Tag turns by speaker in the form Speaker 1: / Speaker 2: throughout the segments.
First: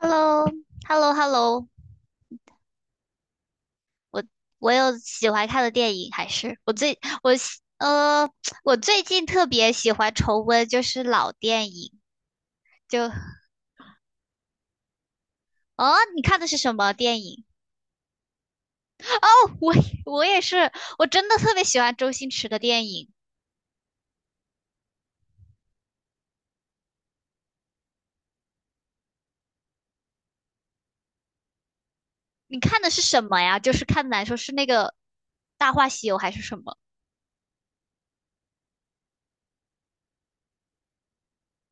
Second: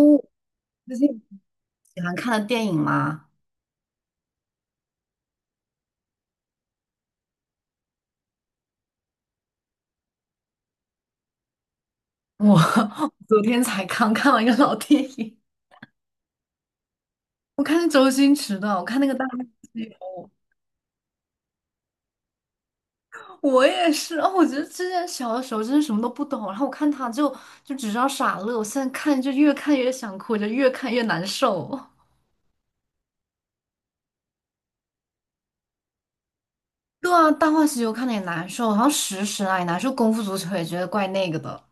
Speaker 1: h e l l o h
Speaker 2: 最
Speaker 1: e l l o h
Speaker 2: 近
Speaker 1: e l l o
Speaker 2: 喜欢看的电影吗？
Speaker 1: 我我有喜欢看的电影，还是我最我喜呃，我最近特别喜欢重温就是老电影，
Speaker 2: 我
Speaker 1: 就
Speaker 2: 昨天才刚看了一个老电影，
Speaker 1: 哦，你看的是什么电影？
Speaker 2: 我看周星驰的，我看那个《大
Speaker 1: 哦，
Speaker 2: 话
Speaker 1: 我
Speaker 2: 西
Speaker 1: 也
Speaker 2: 游》。
Speaker 1: 我也是，我真的特别喜欢周星驰的电影。
Speaker 2: 我也是哦，我觉得之前小的时候真是什么都不懂，然后我看他就只知道傻乐，我现在看就越看越想哭，就越看越难受。
Speaker 1: 你看的是什么呀？就是看的来说是那个《大话西游》还是什么？
Speaker 2: 对啊，《大话西游》看的也难受，然后《食神》啊也难受，《功夫足球》也觉得怪那个的。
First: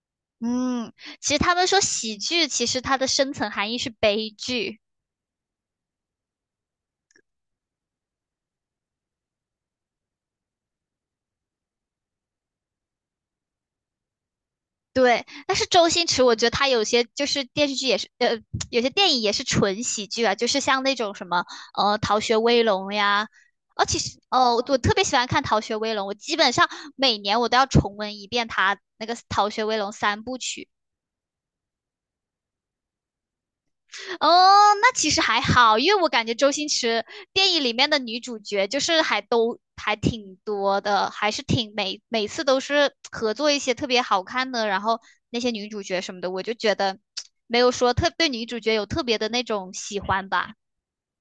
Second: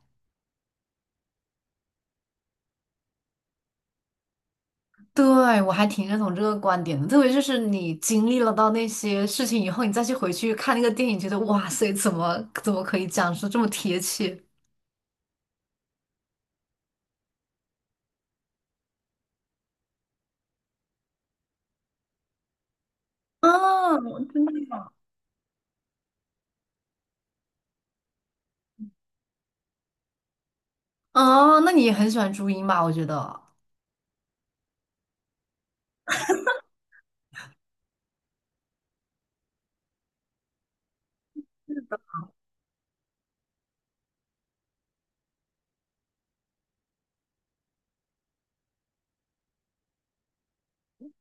Speaker 1: 嗯，其实他们说喜剧，其实它的深层含义是悲剧。
Speaker 2: 对，我还挺认同这个观点的，特别就是你经历了到那些事情以后，你再去回去看那个电影，觉得哇塞，怎么可以讲述这么贴切？
Speaker 1: 对，但是周星驰，我觉得他有些就是电视剧也是，有些电影也是纯喜剧啊，就是像那种什么，《逃学威龙》呀，哦，
Speaker 2: 啊，
Speaker 1: 其
Speaker 2: 我
Speaker 1: 实，
Speaker 2: 真的
Speaker 1: 哦，我
Speaker 2: 吗？
Speaker 1: 特别喜欢看《逃学威龙》，我基本上每年我都要重温一遍他那个《逃学威龙》三部曲。
Speaker 2: 哦，那你也很喜欢朱茵吧？我觉得，
Speaker 1: 哦，那其实还好，因为我感觉周星驰电影里面的女主角就是还都还挺多的，还是挺每次都是合作一些特别好看的，然后那些女主角什么的，我就觉得没有说特对女主角有特别的那种喜欢吧。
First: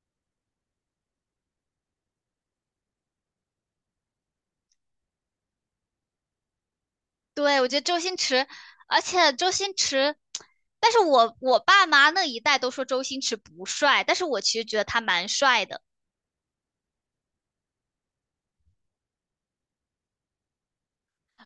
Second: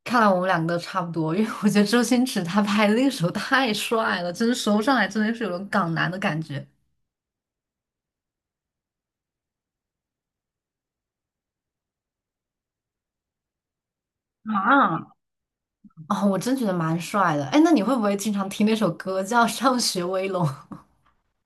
Speaker 2: 看来我们两个都差不多，因为我觉得周星驰他拍的那个时候太帅了，真的说不上来，真的是有种港男的感觉。
Speaker 1: 对，我觉得周星驰，而且周星驰，但是我爸妈那一代都说周星驰不帅，但是我其实觉得他
Speaker 2: 啊，
Speaker 1: 蛮帅的。
Speaker 2: 哦，我真觉得蛮帅的。哎，那你会不会经常听那首歌叫《上学威龙》？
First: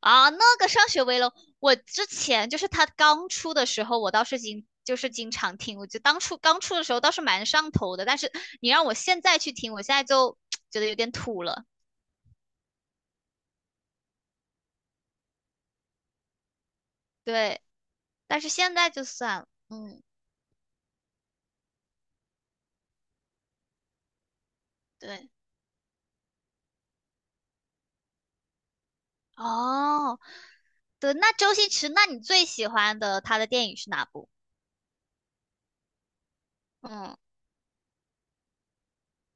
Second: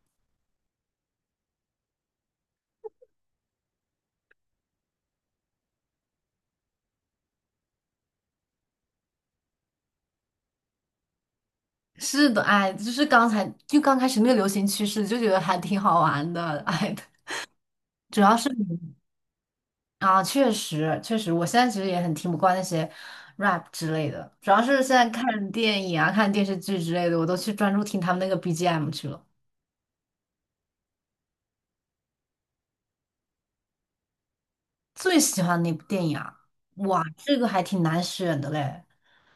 Speaker 1: 啊，那个上学威龙》，我之前就是他刚出的时候，我倒是就是经常听，我就当初刚出的时候倒是蛮上头的，但是你让我现在去听，我现在就 觉得有点土了。
Speaker 2: 是的，哎，就是刚才就刚开始那个流行趋势，就觉得还挺好玩的，哎，
Speaker 1: 对，
Speaker 2: 主要
Speaker 1: 但
Speaker 2: 是
Speaker 1: 是现在就算了，嗯，
Speaker 2: 啊，确实确实，我现在其实也很听不惯那些 rap 之类的，主要是现在
Speaker 1: 对，
Speaker 2: 看电影啊、看电视剧之类的，我都去专注听他们那个 BGM 去了。
Speaker 1: 哦，对，那周星驰，那你最喜欢的他的电影是哪部？
Speaker 2: 最喜欢哪部电影啊？哇，
Speaker 1: 嗯，
Speaker 2: 这个还挺难选的嘞，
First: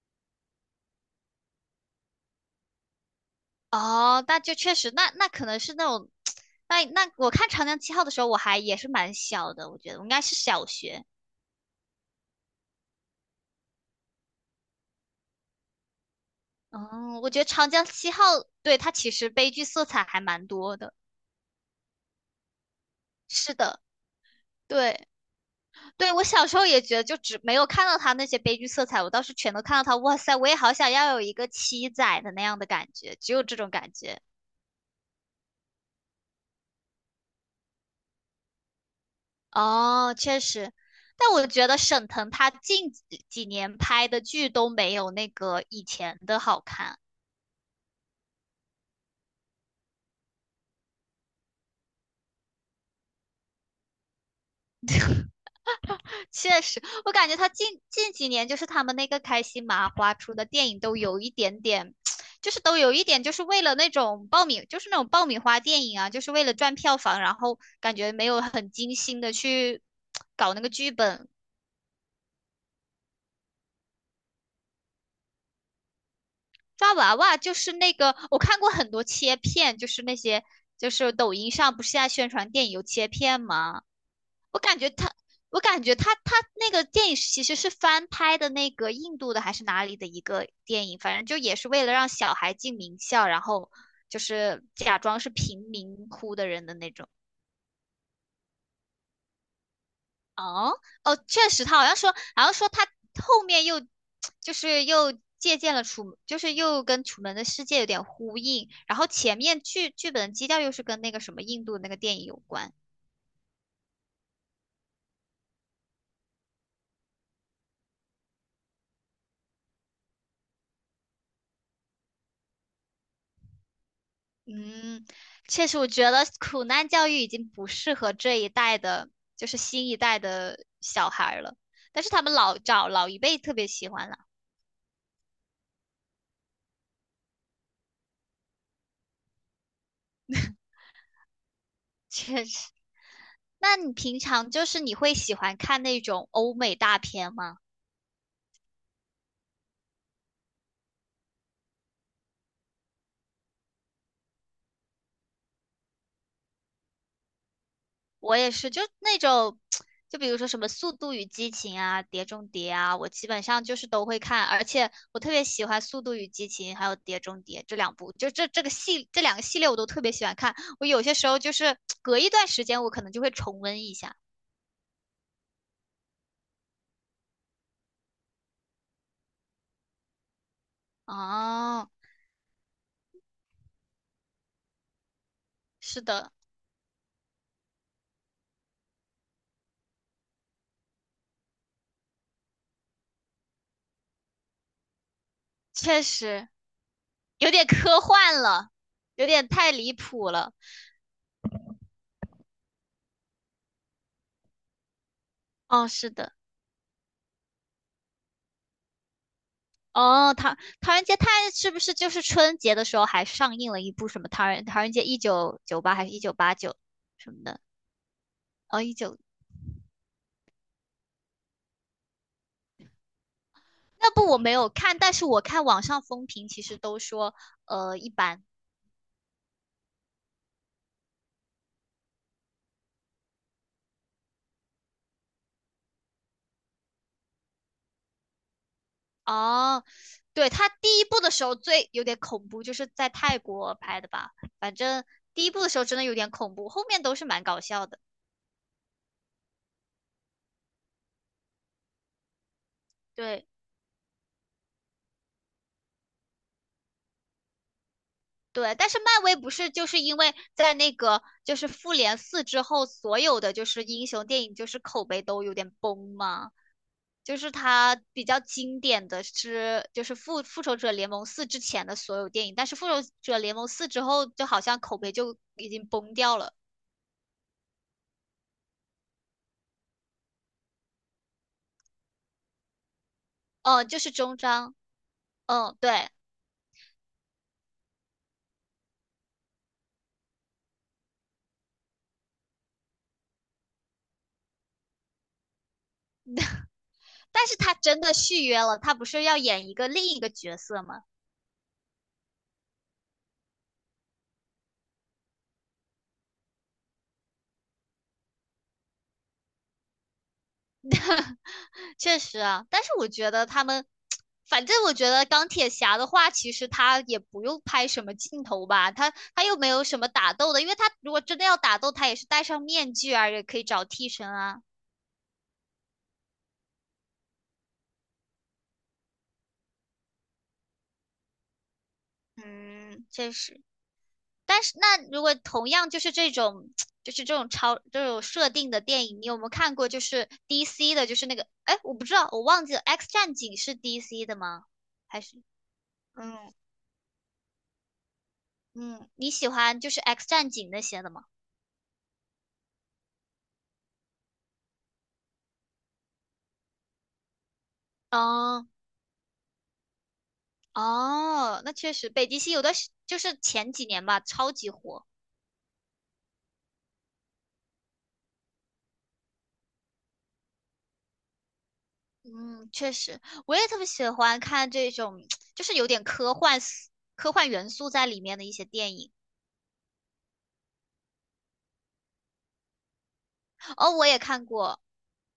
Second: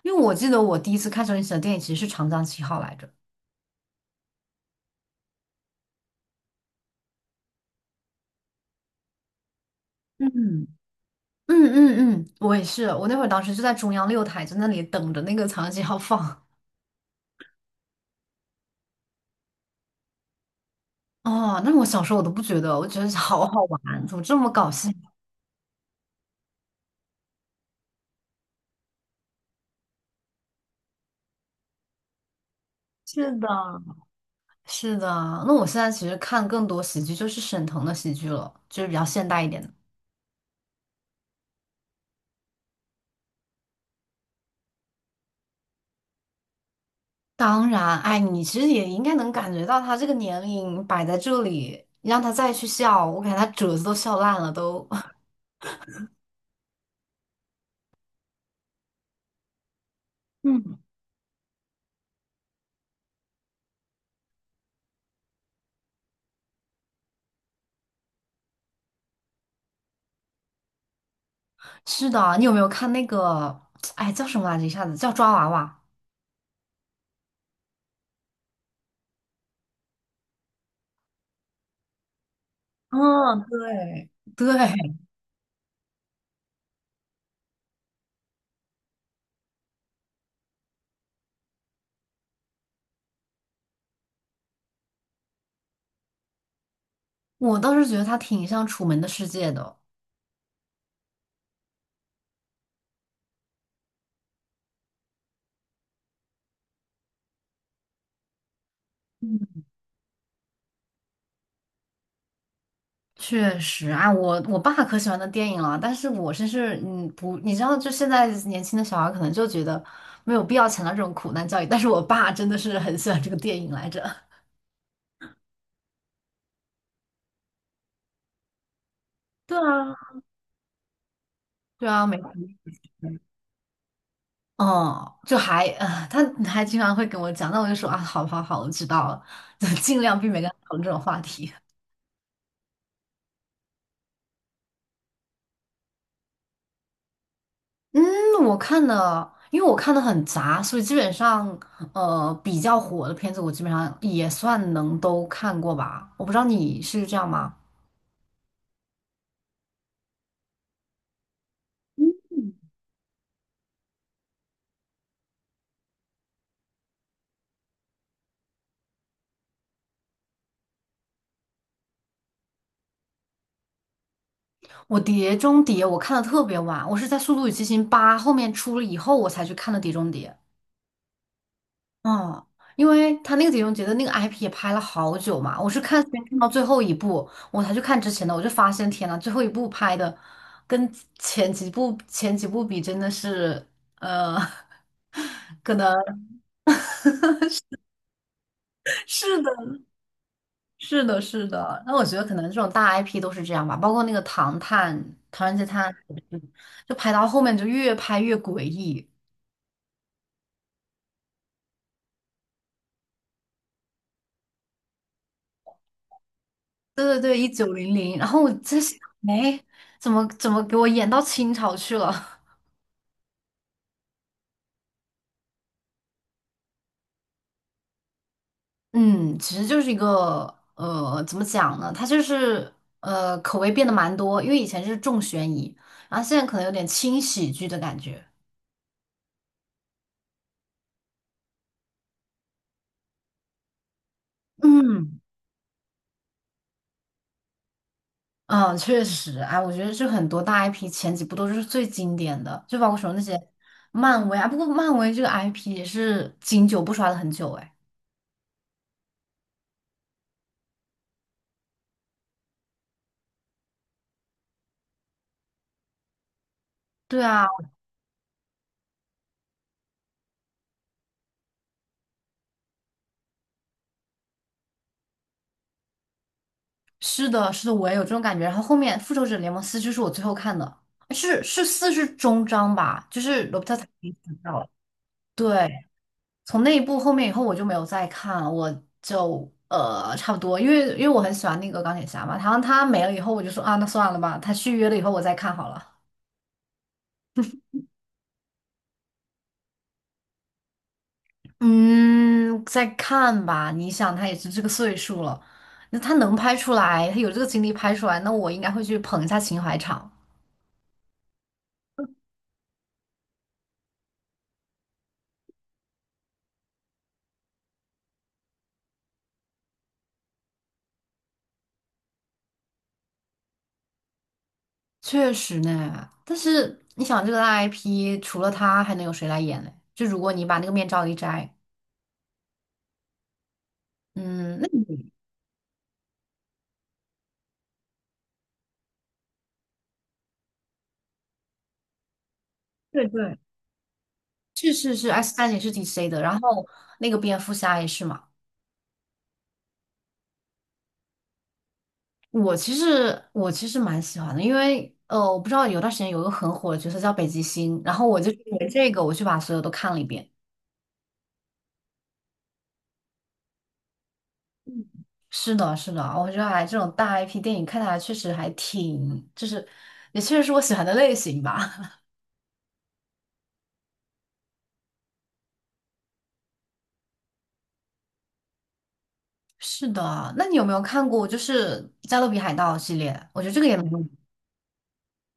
Speaker 2: 因为我记得我第一次看周星驰的电影其实是《长江七号》来着。
Speaker 1: 哦，那就确实，那那可能是那种，那我看《长江七号》的时候，我还也是蛮小的，我觉得我应该是小
Speaker 2: 嗯
Speaker 1: 学。
Speaker 2: 嗯嗯嗯，我也是，我那会儿当时就在中央六台，在那里等着那个《长江七号》放。
Speaker 1: 嗯，我觉得《长江七号》对它其实悲剧色彩还蛮多的。
Speaker 2: 哦，那我小时候我都不觉得，我觉得 好
Speaker 1: 是
Speaker 2: 好
Speaker 1: 的，
Speaker 2: 玩，怎么这么搞笑？
Speaker 1: 对对，我小时候也觉得，就只没有看到他那些悲剧色彩，我倒是全都看到他。哇塞，我也好想要有一个七仔的那样的感觉，
Speaker 2: 是
Speaker 1: 只有
Speaker 2: 的，
Speaker 1: 这种感觉。
Speaker 2: 是的，那我现在其实看更多喜剧，就是沈腾的喜剧了，就是比较现代一点的。
Speaker 1: 哦，确实，但我觉得沈腾他近几年拍的剧都没有那个以前的好看。
Speaker 2: 当然，哎，你其实也应该能感觉到他这个年龄摆在这里，你让他再去笑，我感觉他褶子都笑烂了都。
Speaker 1: 确实，我感觉他近几年就是他们那个开心麻花出的电
Speaker 2: 嗯，
Speaker 1: 影都有一点点，就是都有一点就是为了那种就是那种爆米花电影啊，就是为了赚票房，然后感觉没有很精心的去搞那个剧本。
Speaker 2: 是的，你有没有看那个？哎，叫什么来着？一下子叫抓娃娃。
Speaker 1: 抓娃娃就是那个，我看过很多切片，就是那些就是抖音上不是现在宣传电影有切片
Speaker 2: 嗯，
Speaker 1: 吗？
Speaker 2: 对，对，
Speaker 1: 我感觉他，我感觉他那个电影其实是翻拍的那个印度的还是哪里的一个电影，反正就也是为了让小孩进名校，然后就是假装是贫民窟的人的那种。
Speaker 2: 我倒是觉得他挺像《楚门的世界》的。
Speaker 1: 哦哦，确实，他好像说，好像说他后面又就是又借鉴了就是又跟《楚门的世界》有点呼应，然后前面剧本的基调又是跟那个什么印度那个电影有关。
Speaker 2: 确实啊，我爸可喜欢的电影了，但是我真是不，你知道，就现在年轻的小孩可能就觉得没有必要强调这种苦难教育，但是我爸真的是很喜欢这个电影来着。
Speaker 1: 嗯，确实，我觉得苦难教育已经不适合这一代的，就是
Speaker 2: 对
Speaker 1: 新
Speaker 2: 啊，
Speaker 1: 一代的小孩儿了。
Speaker 2: 对
Speaker 1: 但
Speaker 2: 啊，
Speaker 1: 是
Speaker 2: 没
Speaker 1: 他
Speaker 2: 错。
Speaker 1: 们老找老一辈特别喜欢了，
Speaker 2: 嗯，就还啊、他还经常会跟我讲，那我就说啊，好好好，我知道了，就尽量避免跟他讨论这种话题。
Speaker 1: 确实。那你平常就是你会喜欢看那种欧美大片吗？
Speaker 2: 嗯，我看的，因为我看的很杂，所以基本上，比较火的片子我基本上也算能都看过吧。我不知道你是这样吗？
Speaker 1: 我也是，就那种，就比如说什么《速度与激情》啊，《碟中谍》啊，我基本上就是都会看，而且我特别喜欢《速度与激情》还有《碟中谍》这两部，就这这个系这两个系列我都特别喜欢看。我有些时候就是隔一段时间，我可能就会重温一下。
Speaker 2: 我《碟中谍》我看的特别晚，我是在《速度与激情八》后面出了以后我才去看的《碟中谍》。
Speaker 1: 哦，
Speaker 2: 嗯，因为他那个《碟中谍》的那个 IP 也拍了好久嘛，我是看
Speaker 1: 是
Speaker 2: 先
Speaker 1: 的，
Speaker 2: 看到最后一部，我才去看之前的，我就发现天呐，最后一部拍的跟前几部比真的是，呃，可能。
Speaker 1: 确实有点科幻了，有
Speaker 2: 是
Speaker 1: 点
Speaker 2: 的，
Speaker 1: 太离谱了。
Speaker 2: 是的，是的。那我觉得可能这种大 IP 都是这样吧，包括那个《唐探》《唐人街探
Speaker 1: 哦，
Speaker 2: 案》，
Speaker 1: 是的。
Speaker 2: 就拍到后面就越拍越诡异。
Speaker 1: 哦，《唐人街探案》它是不是就是春节的时候还上映了一部什么唐人街1998》还是1989
Speaker 2: 对对
Speaker 1: 什
Speaker 2: 对，
Speaker 1: 么
Speaker 2: 一
Speaker 1: 的？
Speaker 2: 九零零。然后我在
Speaker 1: 哦，
Speaker 2: 想，哎，怎么给我演到清朝去了？
Speaker 1: 那部我没有看，但是我看网上风评其实都说一般。
Speaker 2: 嗯，其实就是一个怎么讲呢？它就是口味变得蛮多，因为以前是重悬疑，然后现在可能有点轻喜剧的感觉。
Speaker 1: 哦，对，他第一部的时候最有点恐怖，就是在泰国拍的吧？反正
Speaker 2: 嗯，
Speaker 1: 第一部的时候真的有点恐怖，后面都是蛮搞笑的。
Speaker 2: 嗯，确实，哎，我觉得这很多大 IP 前几部都是最经典的，就包括说那些
Speaker 1: 对。
Speaker 2: 漫威啊，不过漫威这个 IP 也是经久不衰了很久，哎，
Speaker 1: 对，但是漫威不是就是因为在那个就是复联四之后，所有的就是英雄电影就是口碑都有点崩吗？
Speaker 2: 对
Speaker 1: 就
Speaker 2: 啊，
Speaker 1: 是它比较经典的是就是复仇者联盟四之前的所有电影，但是复仇者联盟四之后就好像口碑就已经崩掉了。
Speaker 2: 是的，是的，我也有这种感觉。然后后面《复仇者联盟四》就是我最后看的，是四是终章吧，就是罗伯特·唐
Speaker 1: 嗯，就
Speaker 2: 尼
Speaker 1: 是
Speaker 2: 死
Speaker 1: 终
Speaker 2: 掉了。
Speaker 1: 章。
Speaker 2: 对，
Speaker 1: 嗯，对，
Speaker 2: 从那一部后面以后我就没有再看了，我就差不多，因为我很喜欢那个钢铁侠嘛，然后他没了以后我就说啊，那算了吧，他续约了以后我再看好了。
Speaker 1: 但是他真的续约了，他不是要演一个另一个角色吗？
Speaker 2: 嗯，再看吧。你想，他也是这个岁数了，那他能拍出来，他有这个精力拍出来，那我应该会去捧一下情怀场。
Speaker 1: 确实啊，但是我觉得他们，反正我觉得钢铁侠的话，其实他也不用拍什么镜头吧，他又没有什么打斗的，因为他如果真的要打斗，他也是戴上面具啊，也可以找替身啊。
Speaker 2: 确实呢，但是你想，这个大 IP 除了他，还能有谁来演呢？就如果你把那个面罩一摘，
Speaker 1: 嗯，确实。
Speaker 2: 嗯，
Speaker 1: 但
Speaker 2: 那
Speaker 1: 是那
Speaker 2: 你
Speaker 1: 如果同样就是这种，就是这种设定的电影，你有没有看过？就是 DC 的，就是那个，哎，我不知道，我忘记了，
Speaker 2: 对
Speaker 1: 《X 战
Speaker 2: 对，
Speaker 1: 警》是 DC 的吗？
Speaker 2: 是是是
Speaker 1: 还
Speaker 2: ，S
Speaker 1: 是
Speaker 2: 战警是 DC 的，然
Speaker 1: 嗯
Speaker 2: 后那个蝙蝠侠也是嘛。
Speaker 1: 嗯，你喜欢就是《X 战警》那些的吗？
Speaker 2: 我其实蛮喜欢的，因为我不知道有段时间有一个很火的角色叫北极星，然后我就因
Speaker 1: 哦
Speaker 2: 为这个我去把所有都看了一遍。
Speaker 1: 哦，那确实，北极星有的时就是前几年吧，超级火。
Speaker 2: 是的，是的，我觉得还这种大 IP 电影看下来确实还挺，就是也确实是我喜欢的类型吧。
Speaker 1: 嗯，确实，我也特别喜欢看这种，就是有点科幻元素在里面的一些电影。
Speaker 2: 是的，那你有没有看过就是《加勒比海盗》系列？我觉得这个也蛮
Speaker 1: 哦，
Speaker 2: 有名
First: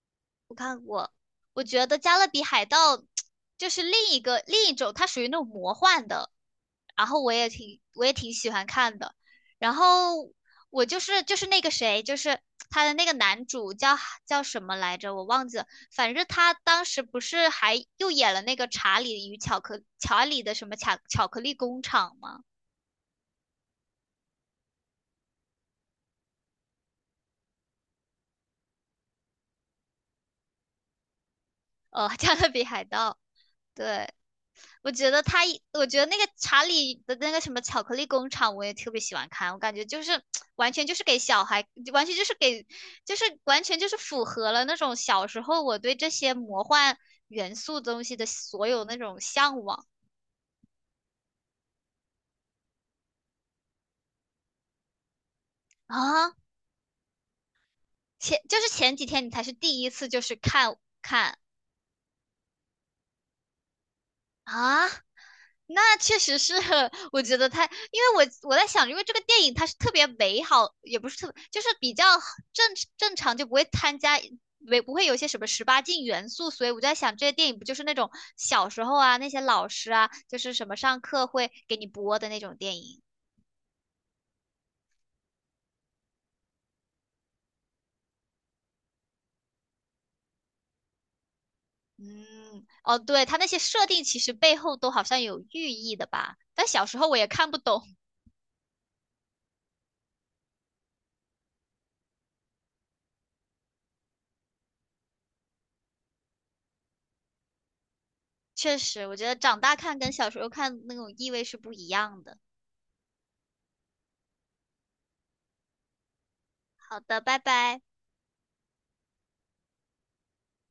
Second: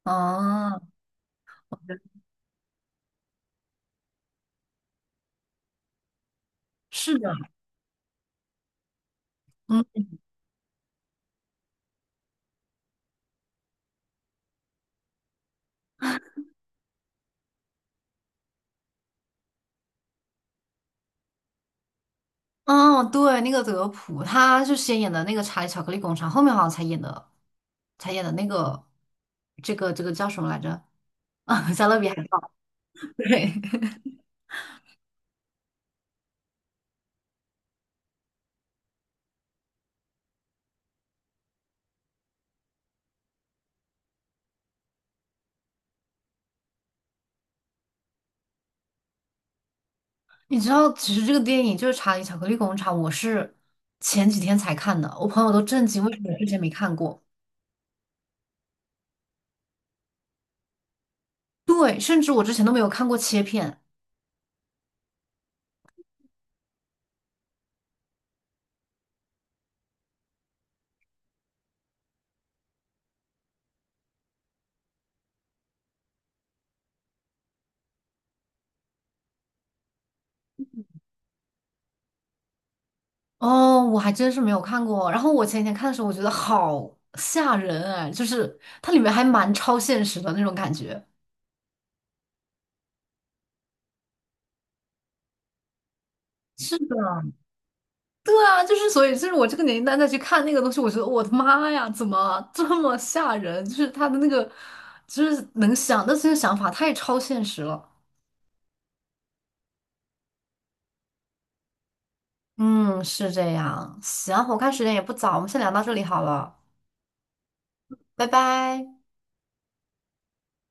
Speaker 2: 的
Speaker 1: 我
Speaker 2: 啊，
Speaker 1: 看过，我觉得《加勒比海盗》就是另一种，它属于那种魔幻的，然
Speaker 2: 是
Speaker 1: 后
Speaker 2: 的，
Speaker 1: 我也挺喜欢看的。然
Speaker 2: 嗯，
Speaker 1: 后我就是那个谁，就是他的那个男主叫什么来着，我忘记了。反正他当时不是还又演了那个查理的什么巧克力工厂吗？
Speaker 2: 哦，对，那个德普，他是先演的那个《查理巧克力工厂》，后面好像才演的，才演的那个，这个这个叫什么来着？啊，《加勒比
Speaker 1: 哦，
Speaker 2: 海
Speaker 1: 加
Speaker 2: 盗》
Speaker 1: 勒比海盗，
Speaker 2: 对，
Speaker 1: 对，我觉得那个查理的那个什么巧克力工厂，我也特别喜欢看，我感觉就是 完全就是给小孩，完全就是给，就是完全就是符合了那种小时候我对这些魔幻元素东西的所有那种向往
Speaker 2: 你知道，其实这个电影就是《查理巧克力工厂》，我是前几天才看的，我朋友都震惊，为什么
Speaker 1: 啊。
Speaker 2: 我之前没看过？
Speaker 1: 就是前几天你才是第一次就是看
Speaker 2: 对，甚至我之前都没有看过切片。
Speaker 1: 啊。那确实是，我觉得他，因为我在想，因为这个电影它是特别美好，也不是特，就是比较正正常，就不会参加，没不会有一些什么十八禁元素，所以我就在想，这些电影不就是那种小时候啊，那些老师啊，就是什么上课会给你播的那种电影。
Speaker 2: 哦，我还真是没有看过。然后我前几天看的时候，我觉得好吓人哎，就是它里面还蛮超现实的那种感觉。
Speaker 1: 嗯，哦，对，它那些设定其实背后都好像有寓意的吧，但
Speaker 2: 是
Speaker 1: 小
Speaker 2: 的，
Speaker 1: 时候我也看不懂。
Speaker 2: 对啊，就是所以，就是我这个年龄段再去看那个东西，我觉得我的妈呀，怎么这么吓人？就是他的那个，就是能想到这些想法太超现实了。
Speaker 1: 确实，我觉得长大看跟小时候看那种意味是不一样的。
Speaker 2: 嗯，是这样。行，我看时间也不早，我们先聊到这里好了，
Speaker 1: 好的，拜拜。
Speaker 2: 拜拜。